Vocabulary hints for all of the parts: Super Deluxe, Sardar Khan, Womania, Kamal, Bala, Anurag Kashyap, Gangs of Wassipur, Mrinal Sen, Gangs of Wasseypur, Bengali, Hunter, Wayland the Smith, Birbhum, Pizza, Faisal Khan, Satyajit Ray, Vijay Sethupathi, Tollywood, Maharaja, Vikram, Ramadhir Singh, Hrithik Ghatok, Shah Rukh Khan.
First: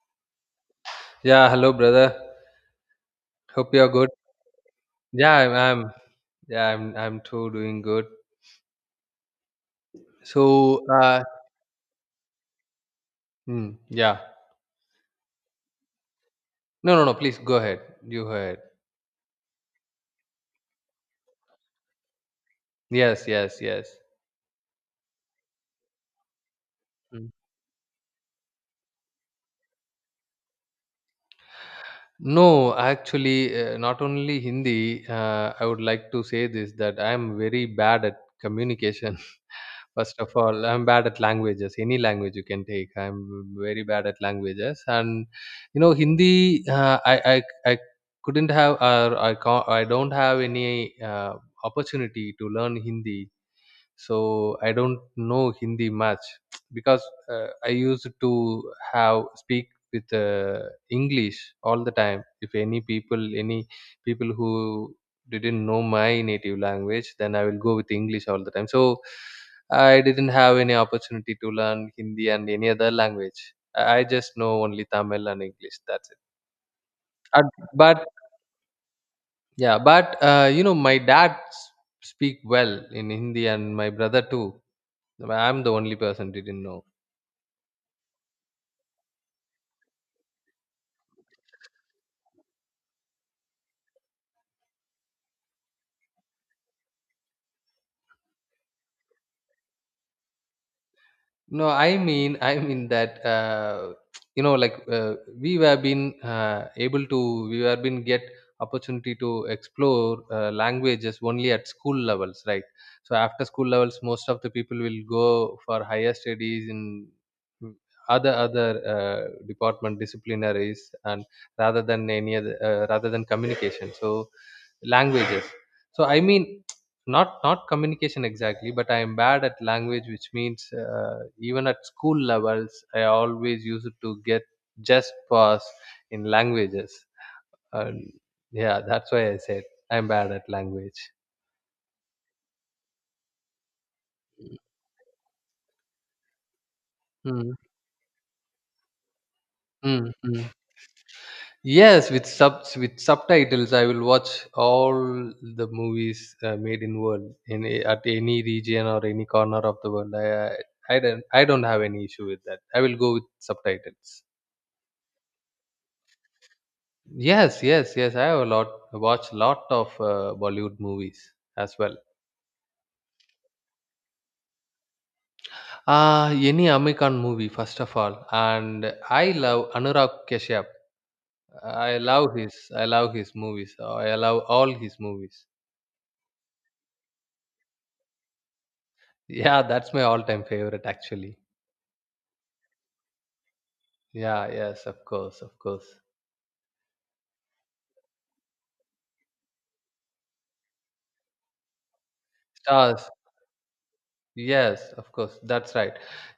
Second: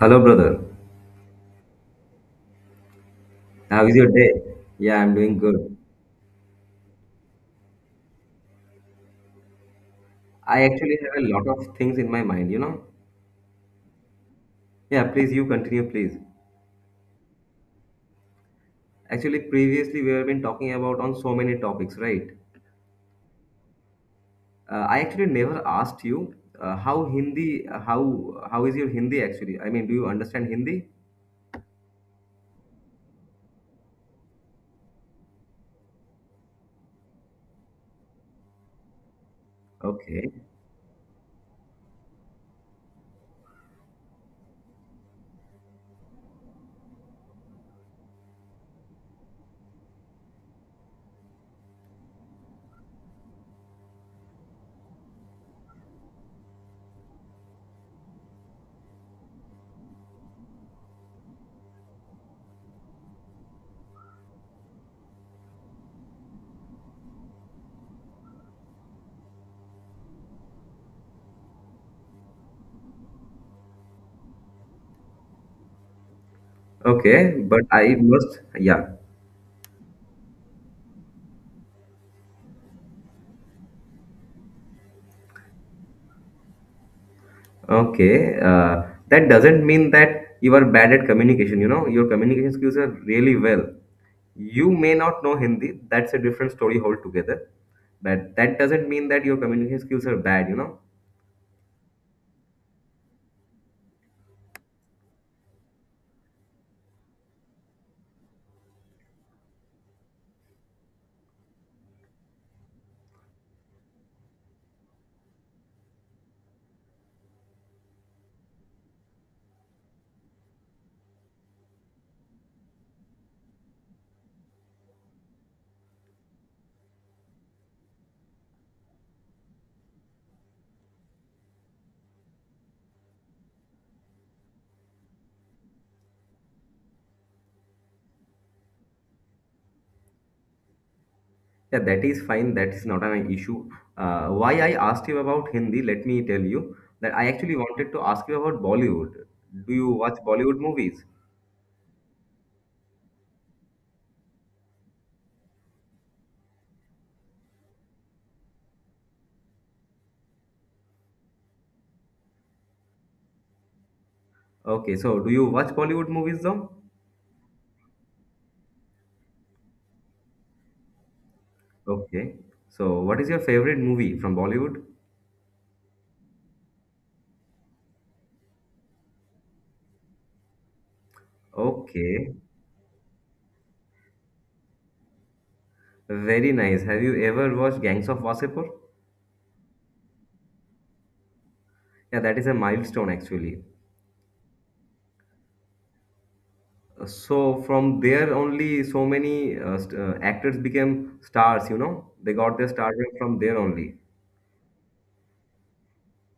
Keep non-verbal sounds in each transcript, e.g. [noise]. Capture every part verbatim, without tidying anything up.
Hello, brother. Yeah, hello brother. Hope How you're is your good. day? Yeah, I'm Yeah, doing I'm, good. I'm yeah, I'm I'm too doing good. I So actually uh have a lot of things in my mind, you know? mm, yeah. Yeah, please, you continue, please. No no no please go ahead. You go ahead. Actually, previously we have been talking about on so many topics, right? Yes, yes, yes. Uh, I actually never asked you uh, how Mm. Hindi, uh, how how is your Hindi actually? I mean, do you understand Hindi? No, actually, uh, not only Hindi. Uh, I would like to say this that I am very bad at communication. First Okay. of all, I'm bad at languages. Any language you can take, I'm very bad at languages. And you know, Hindi, uh, I, I I couldn't have, or I can't, I don't have any uh, opportunity to learn Hindi, so I don't know Hindi much because uh, I used to have speak with uh, English all the time. If any people any people who didn't know my native language, then I will go with English all the time. So I didn't have any opportunity to learn Hindi and any other language. I I just know only Tamil and English, that's it. Okay, And- but I but must, yeah. yeah, but uh, you know, my dad s- speak well in Hindi and my brother too. I'm the only person didn't know. Okay, uh, that doesn't mean that you are bad at communication, you know? Your communication skills are really well. You may not know Hindi. That's a different story altogether. But that doesn't mean that your communication skills are bad, you know. No, I mean, I mean that uh, you know, like uh, we have been uh, able to, we have been get opportunity to explore uh, languages only at school levels, right? So after school levels, most of the people will go for higher studies in other other uh, department disciplinaries, and rather than any other, uh, rather than communication. So languages. So I mean. not not communication exactly, but I am bad at language, which means uh, even at school levels, I always used to get just pass in languages. And yeah, that's why I said I'm bad at language. Yeah, that is fine. That is not an issue. Uh, why I asked you about Hindi, let me tell you that I mm, actually wanted to ask you about Bollywood. Do you mm, watch mm. Bollywood movies? Yes, with subs, with subtitles I will watch all the movies uh, made in world, in a- at any region or any corner of the world. I i I don't, i don't have any issue with that, I will go with subtitles. Okay, so do you watch Bollywood movies though? Yes, yes, yes. I have a lot watched lot of uh, Bollywood movies as well. Okay. So what is your favorite movie from Bollywood? Uh, any American movie first of all, and I love Anurag Kashyap. I Okay. love his, I love his movies. uh, I love all his movies. Very nice. Have you ever watched Gangs of Wasipur? Yeah, that's my all-time favorite actually. Yeah, that is a milestone actually. Yeah, yes, of course, of course. So from there only so many uh, st- uh, actors became stars, you know. They got their stardom Stars. from there only. Yes, of course. That's right.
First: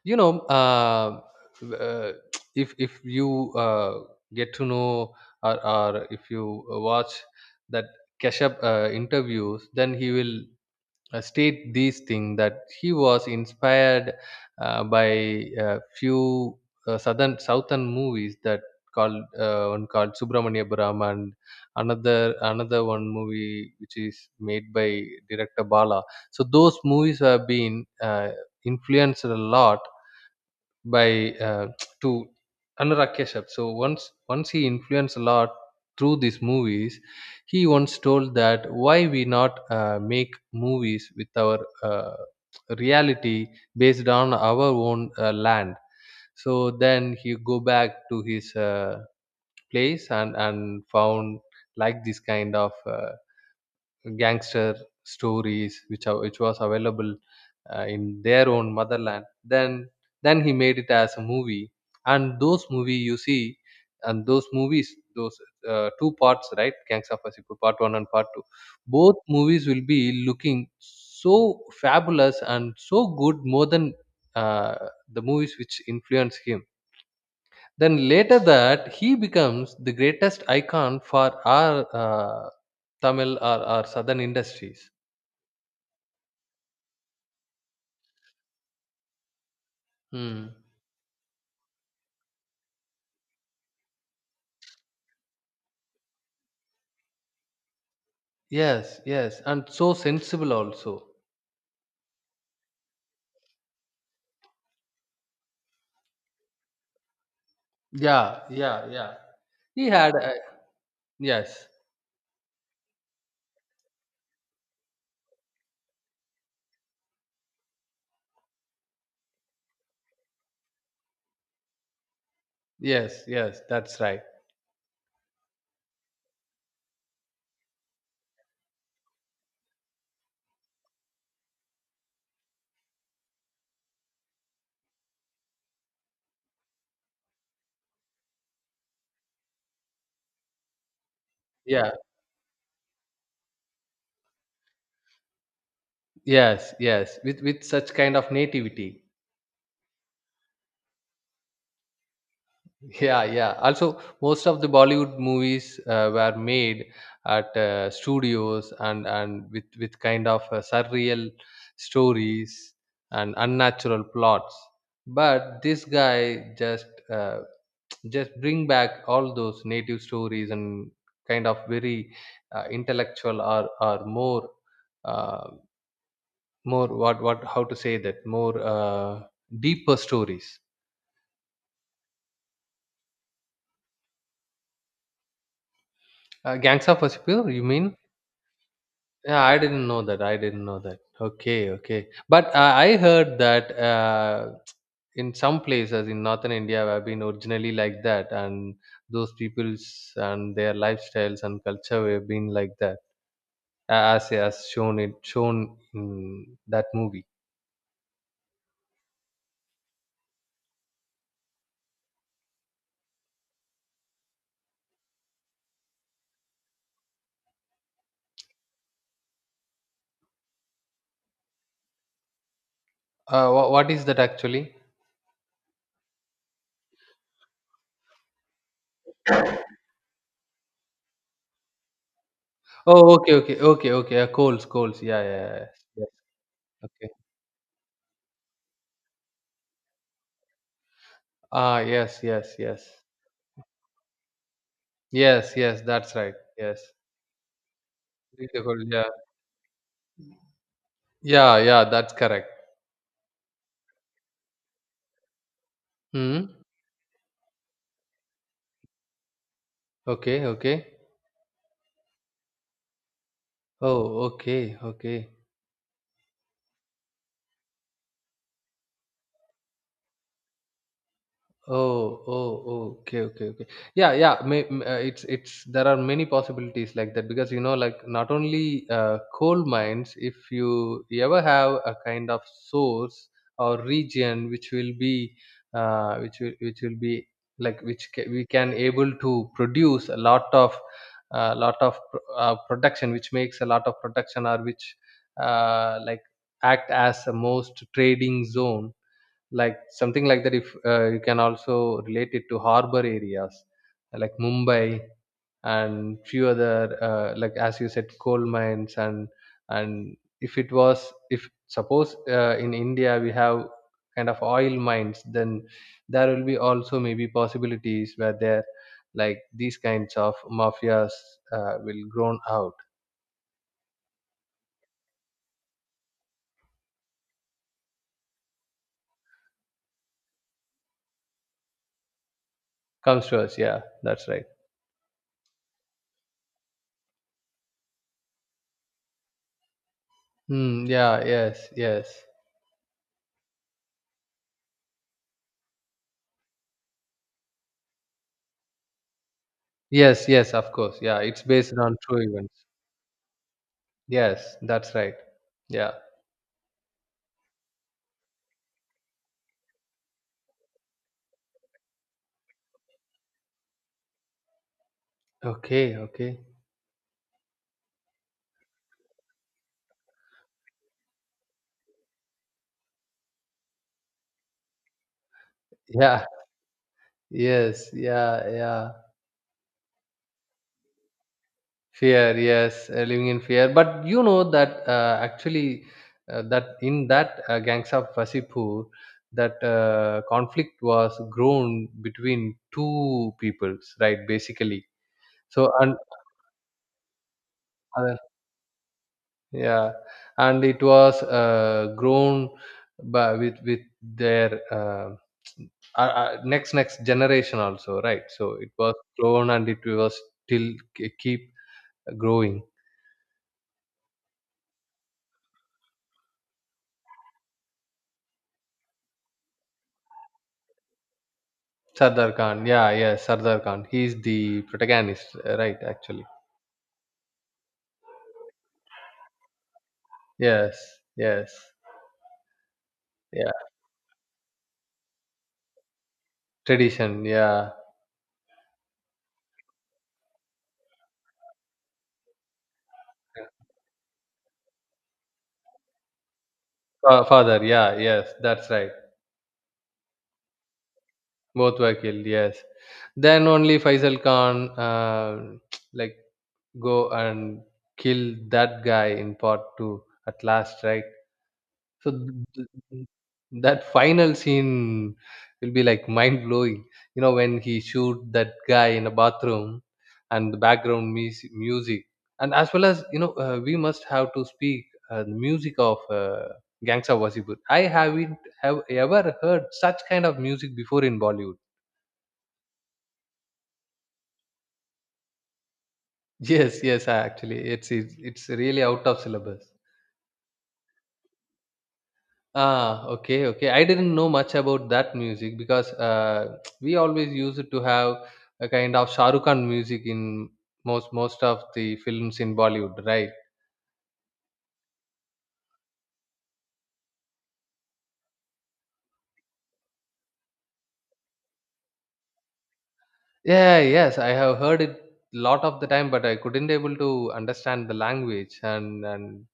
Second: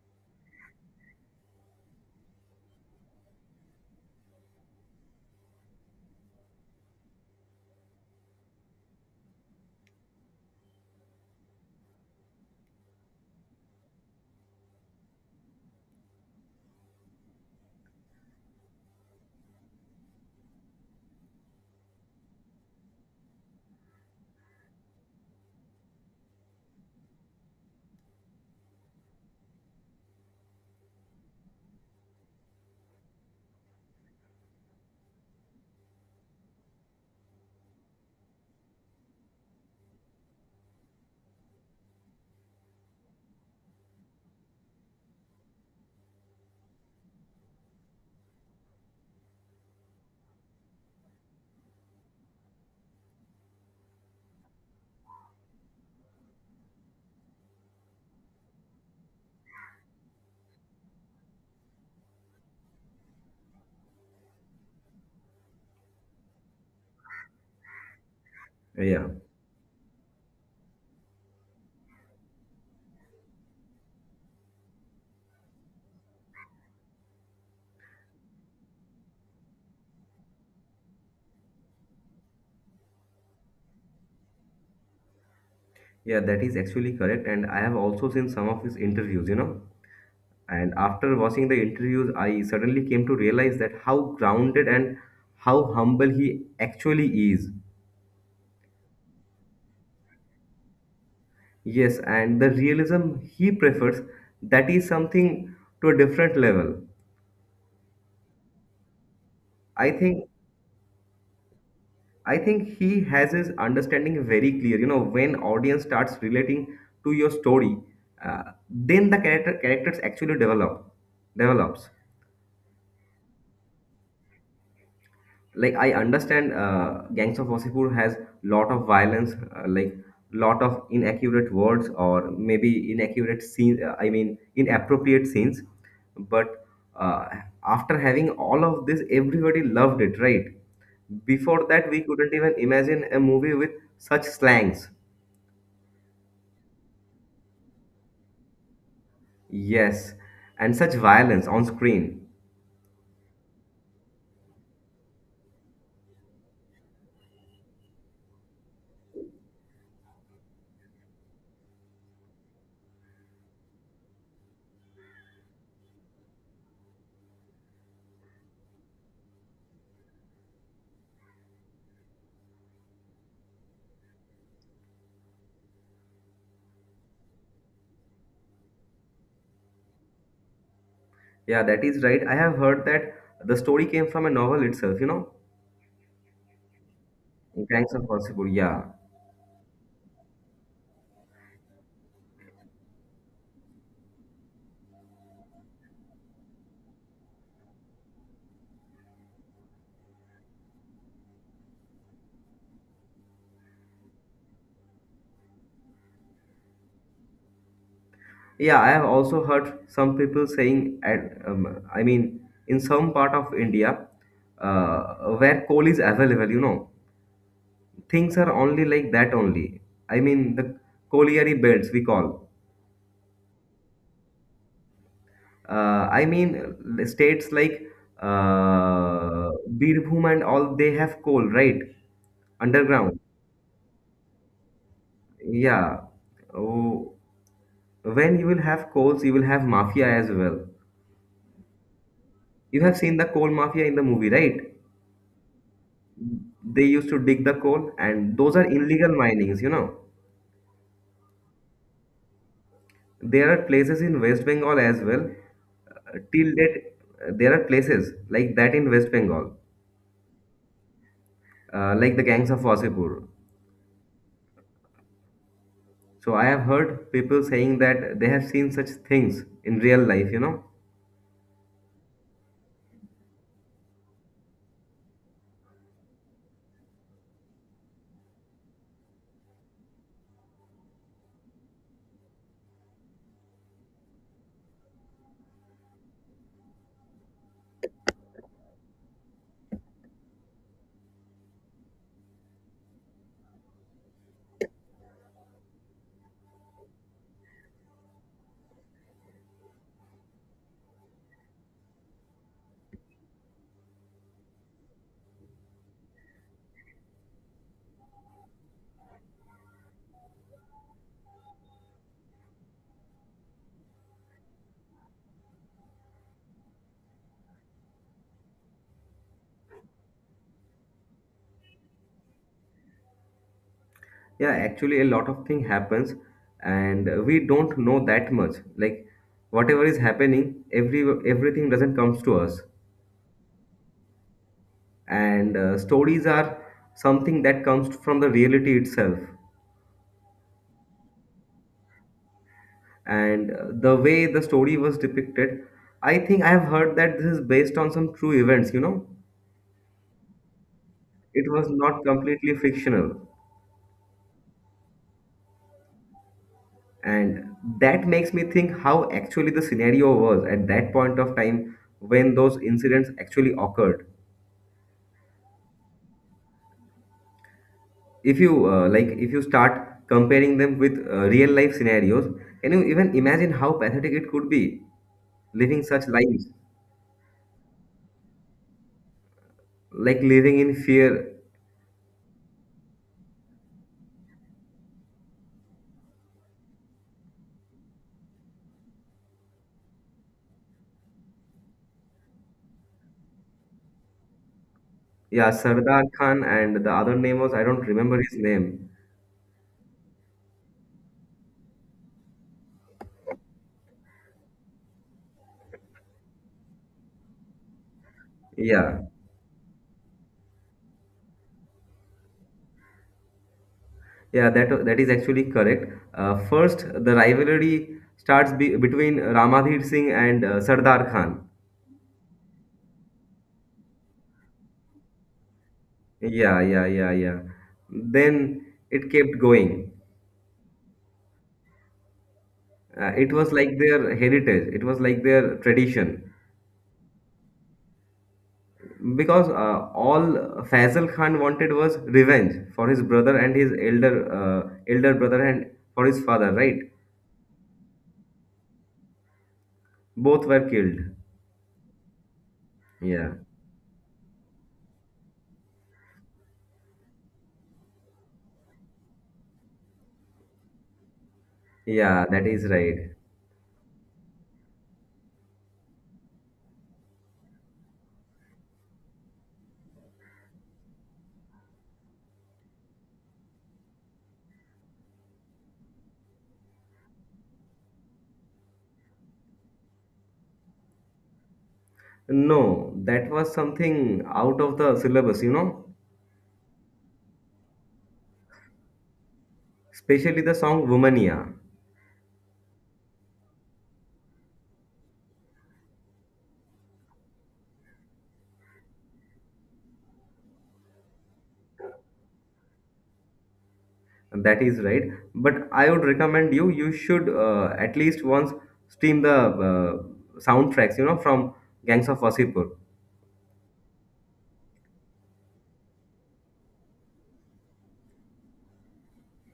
You know, uh, uh, [tsk] if if you uh, get to know, or, or if you watch that Keshav uh, interviews, then he will uh, state these things that he was inspired uh, by a few uh, southern southern movies that called uh, one called Subramanya Brahma, and another another one movie which is made by director Bala. So those movies have been uh, influenced a lot by uh, to Anurag Kashyap. So once once he influenced a lot through these movies, he once told that why we not uh, make movies with our uh, reality based on our own uh, land. So then he go back to his uh, place and and found like this kind of. Uh, gangster stories which are, which was available uh, in their own motherland, then then he made it as a movie. And those movie you see and those movies, those uh, two parts, right? Gangs of Wasseypur part one and part two, Yeah. both movies will be looking so fabulous and so good, more than uh, the movies which influence him. Then later that he becomes the greatest icon for our uh, Tamil or our southern industries. Yeah, that is actually correct. And I have also seen some of his interviews, you know. Hmm. And after watching the interviews, I suddenly came to realize that how grounded and how humble he actually is. Yes, yes, and so sensible also. Yes, and the realism he prefers, that is something to a different level. Yeah, yeah, yeah. He I had think a, yes, I think he has his understanding very clear. You know, when audience starts relating to your story, uh, then the character characters actually develop develops. yes, yes. That's right. Like I understand, uh, Gangs of Wasseypur has lot of violence, uh, like lot of inaccurate words or maybe inaccurate scenes. Uh, I mean, inappropriate scenes. But uh, after having all of this, everybody loved it, right? Before that, Yeah, we couldn't even imagine a movie with such slangs. yes, yes. With with such kind of nativity. Yes, and such violence on screen. Yeah, yeah. Also, most of the Bollywood movies uh, were made at uh, studios and and with with kind of uh, surreal stories and unnatural plots. But this guy just uh, just bring back all those native stories and kind of very uh, intellectual or or more uh, more what what how to say that, more uh, deeper stories. Yeah, that is right. I have heard that the story came from a novel itself, you know? Uh, Gangs of Wasseypur, you Gangs mean? of possible, yeah. Yeah, I didn't know that. I didn't know that. Okay, okay. But uh, I heard that uh, in some places in northern India have been originally like that, and those peoples and their lifestyles and culture have been like that, a- as as shown, it shown in that movie. Yeah, I have also heard some people saying, at, um, I mean, in some part of India, uh, where coal is available, you know, things are only like that only. I mean, the colliery belts we call. Uh, wha what is that actually? Uh, I mean, uh, states like uh, Birbhum and all, they have coal, right? Oh, Underground. okay, okay, okay, okay. Uh, coals, coals. Yeah, yeah, yeah. Yeah. Yeah. Yes. Okay. Oh, when you will have coals, you will have mafia as well. Ah, yes, yes, You yes, have seen the coal mafia in the movie, right? yes, yes. That's right. Yes. They used to dig the coal, and those are Coal. Yeah, illegal minings, you know. yeah, yeah. That's correct. There are places in West Bengal as well. Uh, Hmm. till date, uh, there are places like that in West Bengal, Okay. Okay. uh, like the gangs of Wasipur. Oh. Okay. Okay. So I have heard people saying that they have seen such things in real life, you know. Oh, oh, oh, okay, okay, okay. Yeah, yeah. May, m- uh, it's it's, there are many possibilities like that because you know, like not only uh, coal mines. If you, you ever have a kind of source or region which will be, uh, which will which will be like which ca- we can able to produce a lot of, uh, lot of pr- uh, production, which makes a lot of production, or which, uh, like act as a most trading zone, like something like that. If uh, you can also relate it to harbor areas like Mumbai and few other uh, like, as you said, coal mines. And and If it was, if suppose uh, in India we have kind of oil mines, then there will be also maybe possibilities where there, like these kinds of mafias uh, will grown out. Yeah, actually, a lot of thing happens, and uh, we don't know that much. Like whatever is happening, every everything doesn't comes to us, Comes to us, yeah, that's right. and uh, stories are something that comes from the reality itself. Hmm. Yeah, yes, yes. And uh, the way the story was depicted, I think I have heard that this is based on some true events. You know, Yes, yes, of course. Yeah, it's it was based on not true completely events. fictional, Yes, that's right. Yeah. and that makes me think how actually the scenario was at that point of time when those incidents actually occurred. Okay, okay. If you uh, like if you start comparing them with uh, real life scenarios, can you even imagine how pathetic it could be living such Yeah, lives, [laughs] yes, yeah, yeah. like living in fear. Fear, yes, uh, living in fear. But you know that uh, actually, uh, that in that uh, Gangs of Wasipur, that uh, conflict was grown between two peoples, right? Basically. Yeah, So, and Sardar Khan, and the other name was, I don't remember uh, his name. yeah, and it was uh, grown by, with with their uh, uh, uh, next next generation also, right? So it was Yeah, grown, and it was still k- keep growing. yeah, that that is actually correct. uh, first the rivalry starts be, between Ramadhir Singh and uh, Sardar Khan. Sardar Khan, yeah, yes, Sardar Khan, he's the protagonist, uh, right, actually. Yeah, yeah, yeah, yeah, then it kept going. Yes, yes. Uh, it Yeah, was like their heritage, it was like their tradition. tradition, yeah. Because uh, all Faisal Khan wanted was revenge for his brother and his elder uh, elder brother and for his father, right? Fa- father, yeah, yes, that's right. Both were killed. Both were killed, yes. Yeah. Then only Faisal Khan uh, [tsk] like go and kill that guy in part two at last, right? So Yeah, that is th- th- right. that final scene will be like mind blowing. You know, when he shoot that guy in a bathroom and the background mus- music, and as well as you know, uh, we must have to speak uh, the music of. Uh, Gangsta Wasipur. I haven't have ever heard such kind of music before in Bollywood. No, that was something out of the syllabus, you know, [laughs] Yes, yes, I actually, it's it's, it's really out of syllabus. especially the song Womania. Ah, okay, okay. I didn't know much about that music because uh, [tsk] we always used to have a kind of Shah Rukh Khan music in most most of the films in Bollywood, right? That is right. But I would recommend you, you should uh, at least once stream the uh, soundtracks, you know, from Gangs of Wasipur. Yeah, yes, I have heard it lot of the time, but I couldn't able to understand the language, and and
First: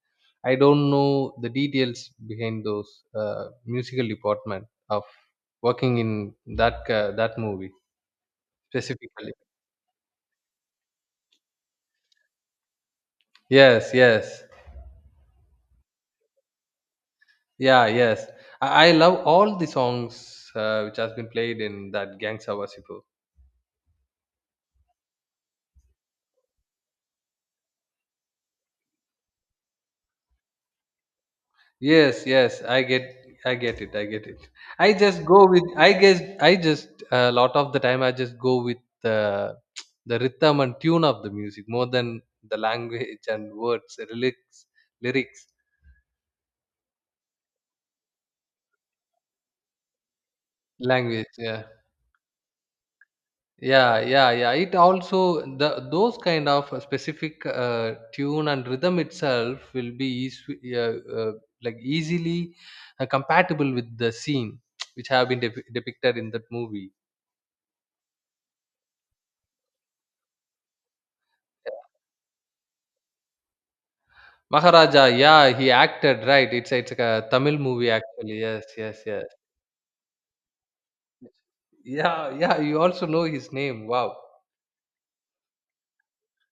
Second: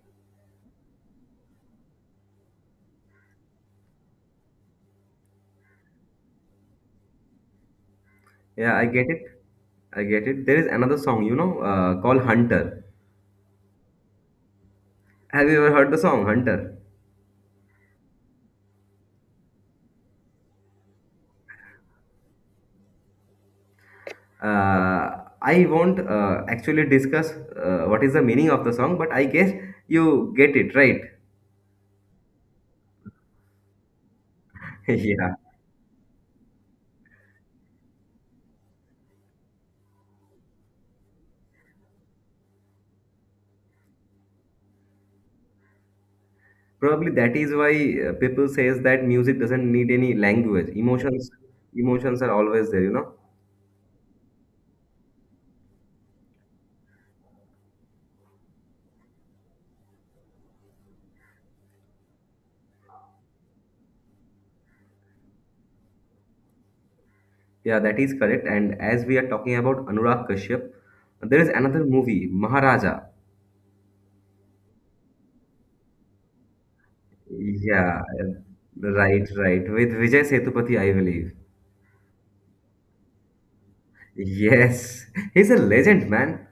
I don't know the details behind those uh, musical department of working in that uh, that movie Yeah, I get it. specifically. I get it. There is another song, you know, uh, called Hunter. Yes, yes. Have you ever heard the song Hunter? Yeah, yes. I, I love all the songs uh, which has been played in that Gangsta Wasifu. Uh, I won't uh, actually discuss uh, what is the meaning of the song, but I guess you get it, right? [laughs] Yes, yes. I get, I get it. I get it. I just Yeah. go with. I guess, I just a lot of the time I just go with the the rhythm and tune of the music more than the language and words, lyrics, lyrics, Probably that is why uh, people says that music doesn't need any language. language. Emotions, Yeah. emotions are always there, you know. Yeah, yeah, yeah. It also the those kind of specific uh, tune and rhythm itself will be easy, uh, uh, like easily uh, compatible with the scene [tsk] which have been dep- depicted in that movie. Yeah, that is correct. And as we are talking about Anurag Kashyap, there is another movie, Maharaja. Maharaja, yeah, he acted, right? It's it's like a Tamil movie Yeah, actually. Yes, yes, yes. right, right. With Vijay Sethupathi, I believe. Yeah, yeah. You also know his name. Wow. Yes, he's a legend, man.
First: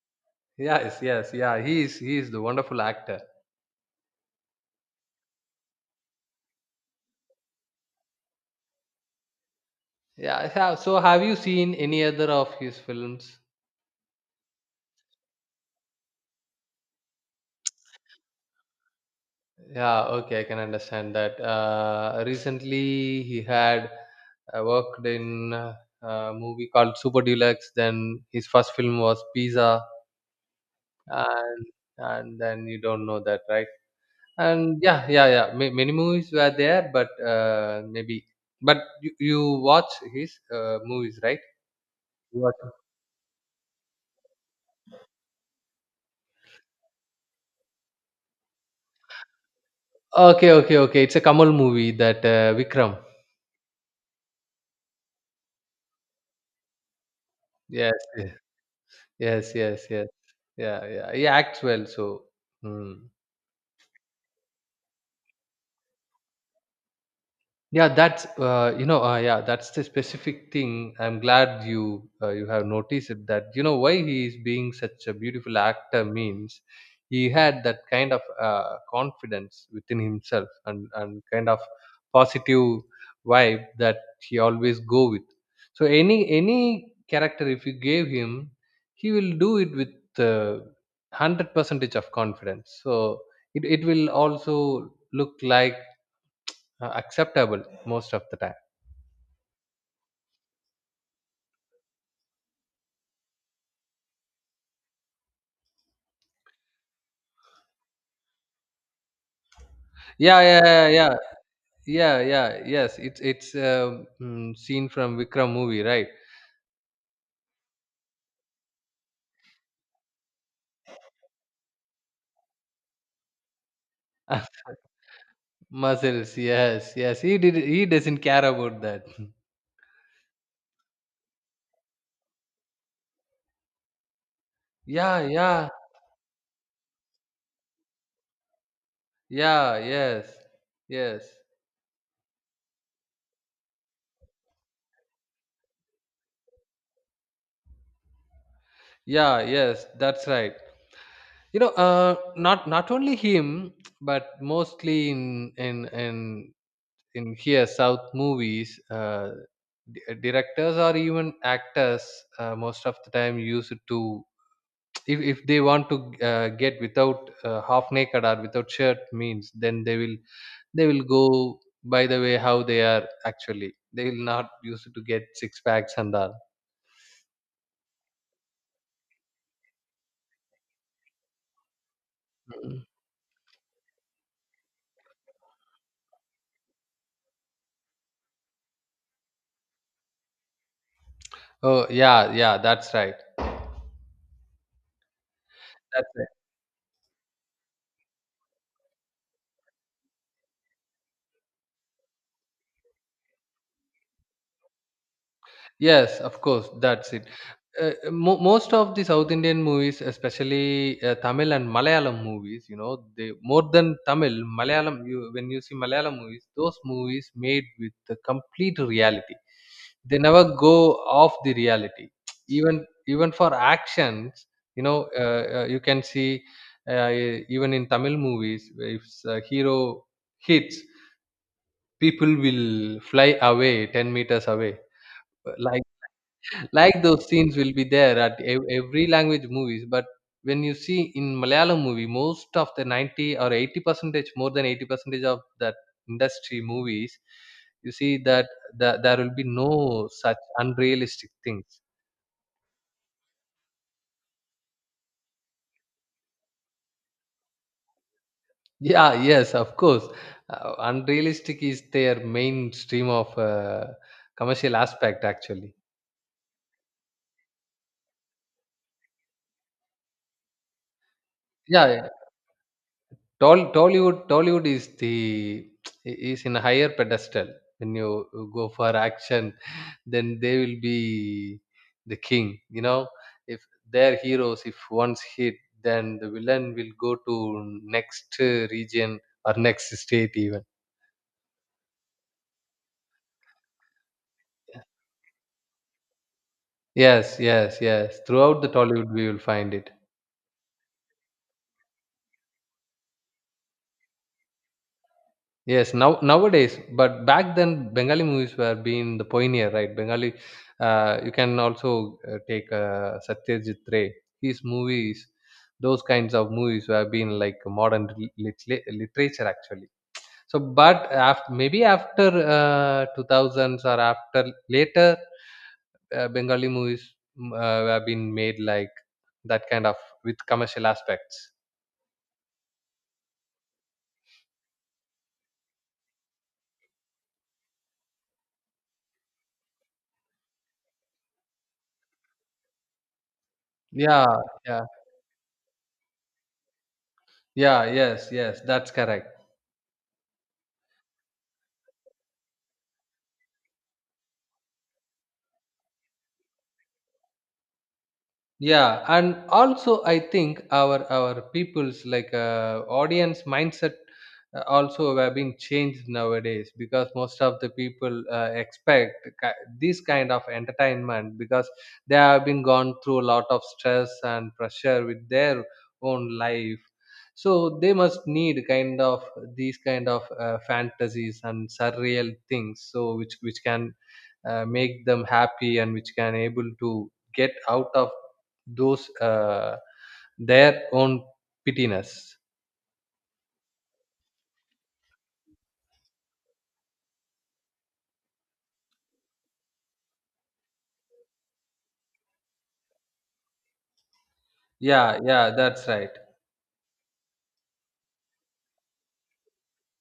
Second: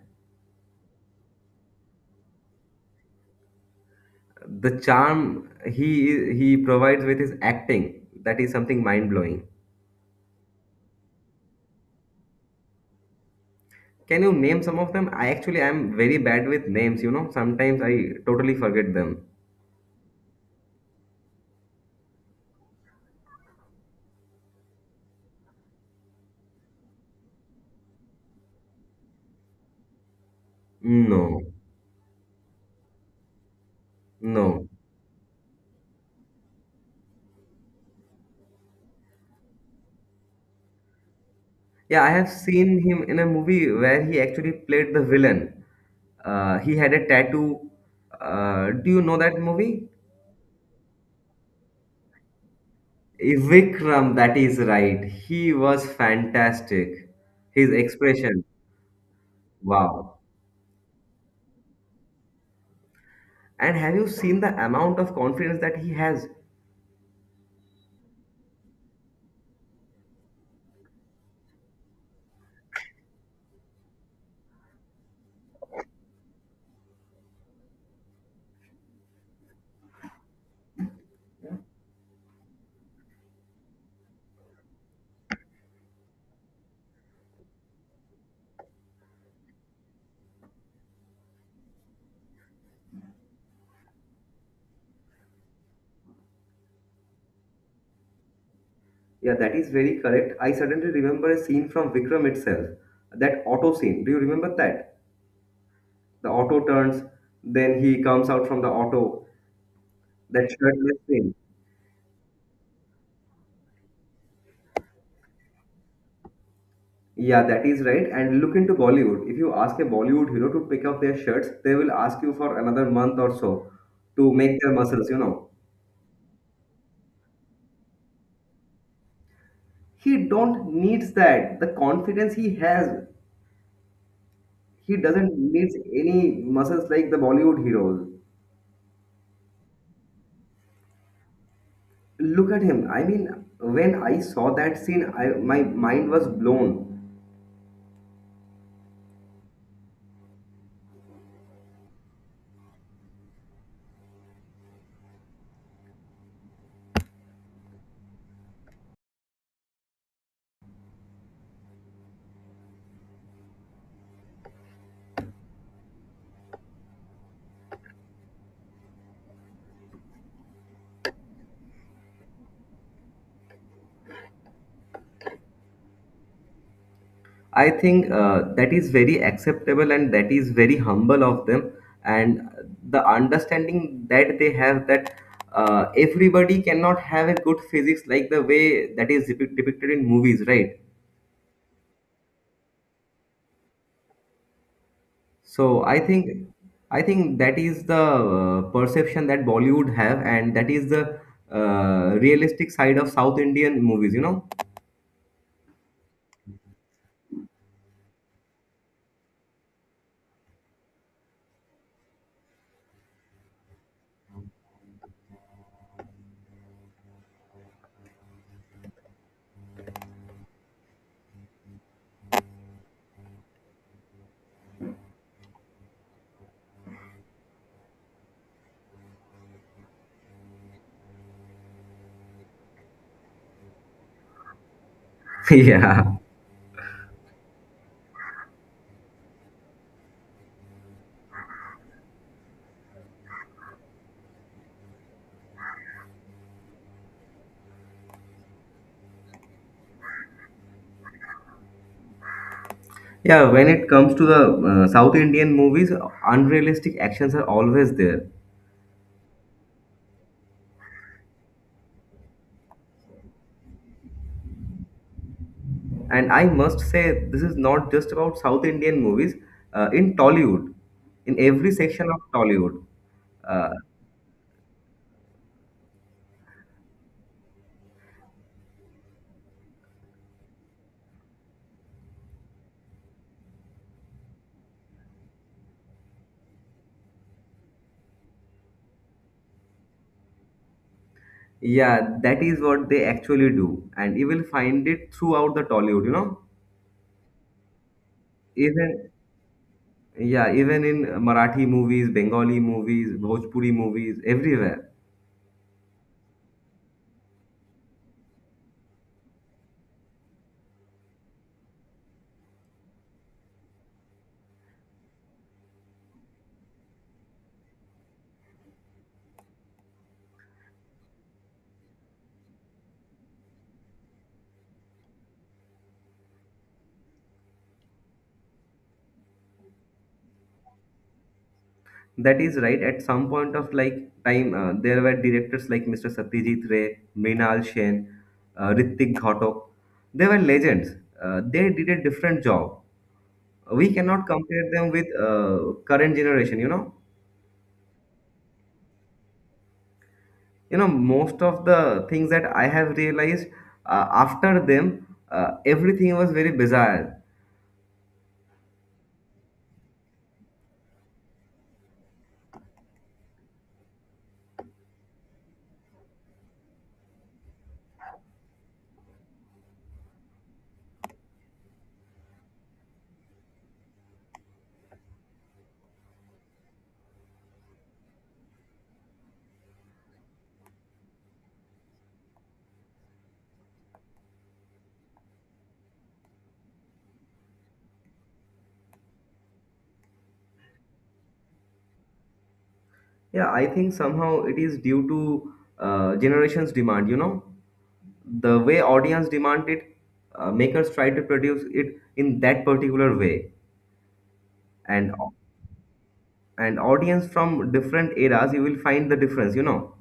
Yes, yes, yeah. He is he is the wonderful actor. The charm he he provides with his acting, that is something mind-blowing. Yeah. ha- So have you seen any other of his films? Can you name some of them? I actually am very bad with names, you know. Sometimes I totally forget them. Yeah, okay, I can understand that. Uh, recently, he had uh, worked in uh, a movie called Super Deluxe. Then his first film was Pizza, No, and and then you don't know that, right? no. And yeah, yeah, yeah. Ma many movies were there, but uh, maybe. But you, you watch his uh, movies, right? Yeah, I have You watch. seen him in a movie where he actually played the villain. Uh, he had a tattoo. Uh, do you know that movie? Okay, okay, okay. It's a Kamal movie, that uh, Vikram. Vikram, that is right. He was fantastic. His Yes, yes, expression, yes, yes, yes. wow. Yeah, yeah. He acts well, so. Hmm. And have you seen the amount of confidence that he has? Yeah, that's uh, you know uh, yeah, that's the specific thing. I'm glad you uh, you have noticed it, that. You know why he is being such a beautiful actor means he had that kind of uh, confidence within himself, and and kind of positive vibe that he always go with. So any any character if you gave him, he will do it with uh, hundred percentage of confidence. So it it will also look like uh, acceptable most of the time. Yeah, that is very correct. I suddenly remember a scene from Vikram itself, that auto scene. Do you remember that? The auto turns, then he comes out from the auto. Yeah, That yeah, yeah, shirtless yeah, scene. yeah, yeah, yes, it's it's um, mm, seen from Vikram movie, right? Yeah, that is right. And look into Bollywood. If you ask a Bollywood hero to pick up their shirts, they will ask you for another month or so to [laughs] make their muscles, you know. Muscles, yes, yes, he did, he doesn't care about that. He don't needs that. The confidence he has, he Yeah, doesn't yeah, needs any muscles like the Bollywood heroes. yeah, yes, yes. Look at him. I mean, when I saw that scene, I, my mind was blown. Yeah, yes, that's right. you know uh not not only him, but mostly in in in in here south movies, uh di- directors or even actors uh, most of the time use it to, if, if they want to uh, get without uh, half naked or without shirt means, then they will, they will go by the way how they are actually. They will not use it to get six packs and all. I think uh, that is very acceptable and that is very humble of them. And Mm. the understanding that they have that uh, everybody cannot have a good physics like the way that is depic- depicted in movies, right? Oh yeah, yeah, that's right. So I That's right. think I think that is the uh, perception that Bollywood have, and that is the uh, realistic side of South Indian movies, you know. Yes, of course, that's it. Uh, mo- most of the south Indian movies, especially uh, Tamil and Malayalam movies, you know, they, more than Tamil, Malayalam, you, when you see Malayalam movies, those movies made with the complete reality. They never go off the reality. Even even for actions, you know, uh, uh, you can see, uh, even in Tamil movies, if a hero hits, people will fly away ten meters away, [laughs] like Yeah. like those scenes will be there at ev- every language movies. But when you see in Malayalam movie, most of the ninety or eighty percentage, more than eighty percentage of that industry movies, you see that, that there will be no such unrealistic things. Yeah, when it comes to the uh, South Indian movies, unrealistic actions are always there. Yeah, yes, of course. Uh, unrealistic is their mainstream of uh, commercial aspect, actually. And I must say, this is not just about South Indian movies. Uh, in Tollywood, in every Yeah, section yeah. of Tollywood, uh, Tol- Tollywood, Tollywood is the, is in a higher pedestal. When you go for action, then they will be the king. You know, if their heroes, if once hit, then the villain will go to next uh, region or next state even. yeah, that is what they actually do. And you will find it throughout the Tollywood, you know. Yes, yes, yes. Throughout the Even, Tollywood, we will find it. yeah, even in Marathi movies, Bengali movies, Bhojpuri movies, everywhere. Yes, now nowadays, but back then Bengali movies were being the pioneer, right? Bengali, uh, you can also uh, take uh, Satyajit Ray. His movies, those kinds of movies were being like modern lit- lit- literature, actually. So, but after, maybe after uh, two thousands or after later, uh, Bengali movies mm, uh, were being made like that kind of, with commercial aspects. That is right. At some point of like time, uh, there were directors like mister Satyajit Ray, Mrinal Sen, uh, Hrithik Ghatok. They were legends. Uh, they did a different job. We cannot Yeah, compare yeah, them with uh, current generation. You know, yeah. Yes, yes, that's correct. you know most of the things that I have realized uh, after them, uh, everything was very bizarre. Yeah, and also I think our our people's, like, uh, audience mindset, uh, also have been changed nowadays, because most of the people uh, expect ki- this kind of entertainment, because they have been gone through a lot of stress and pressure with their own life. So they must need kind of these kind of uh, fantasies and surreal things, so which which can uh, make them happy and which can able to get out of those uh, their own pittiness. Yeah, I think somehow it is due to uh, generations demand, you know, the way audience demand it, uh, makers try to produce it in that particular way. And Yeah, yeah, that's right. and audience from different eras, you will find the difference, you know.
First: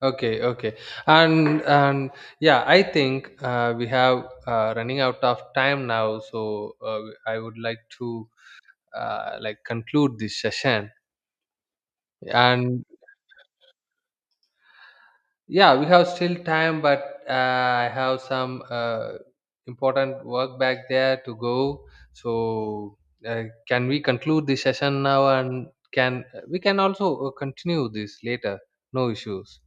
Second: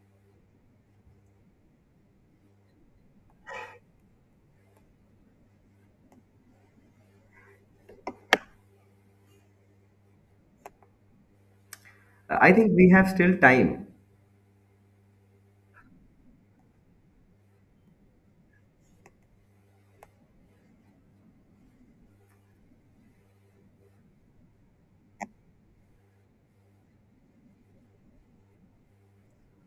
Okay, okay. And and yeah, I think uh, we have uh, running out of time now, so uh, I would like to uh, like conclude this session I think and. we have still time. Yeah, we have still time, but uh, I have some uh, important work back there to go. So, uh, can we conclude this session now? And can we can also uh, continue this later? No issues.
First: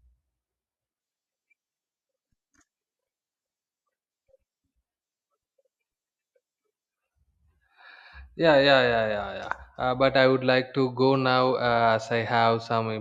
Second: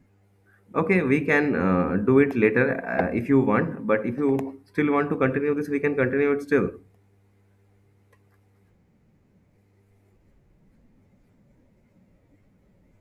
Okay, we can uh, do it later uh, if you want, but if you still want to continue this, we can continue it still. Yeah, yeah, yeah, yeah, yeah. Uh, but I would like to go now uh, as I have some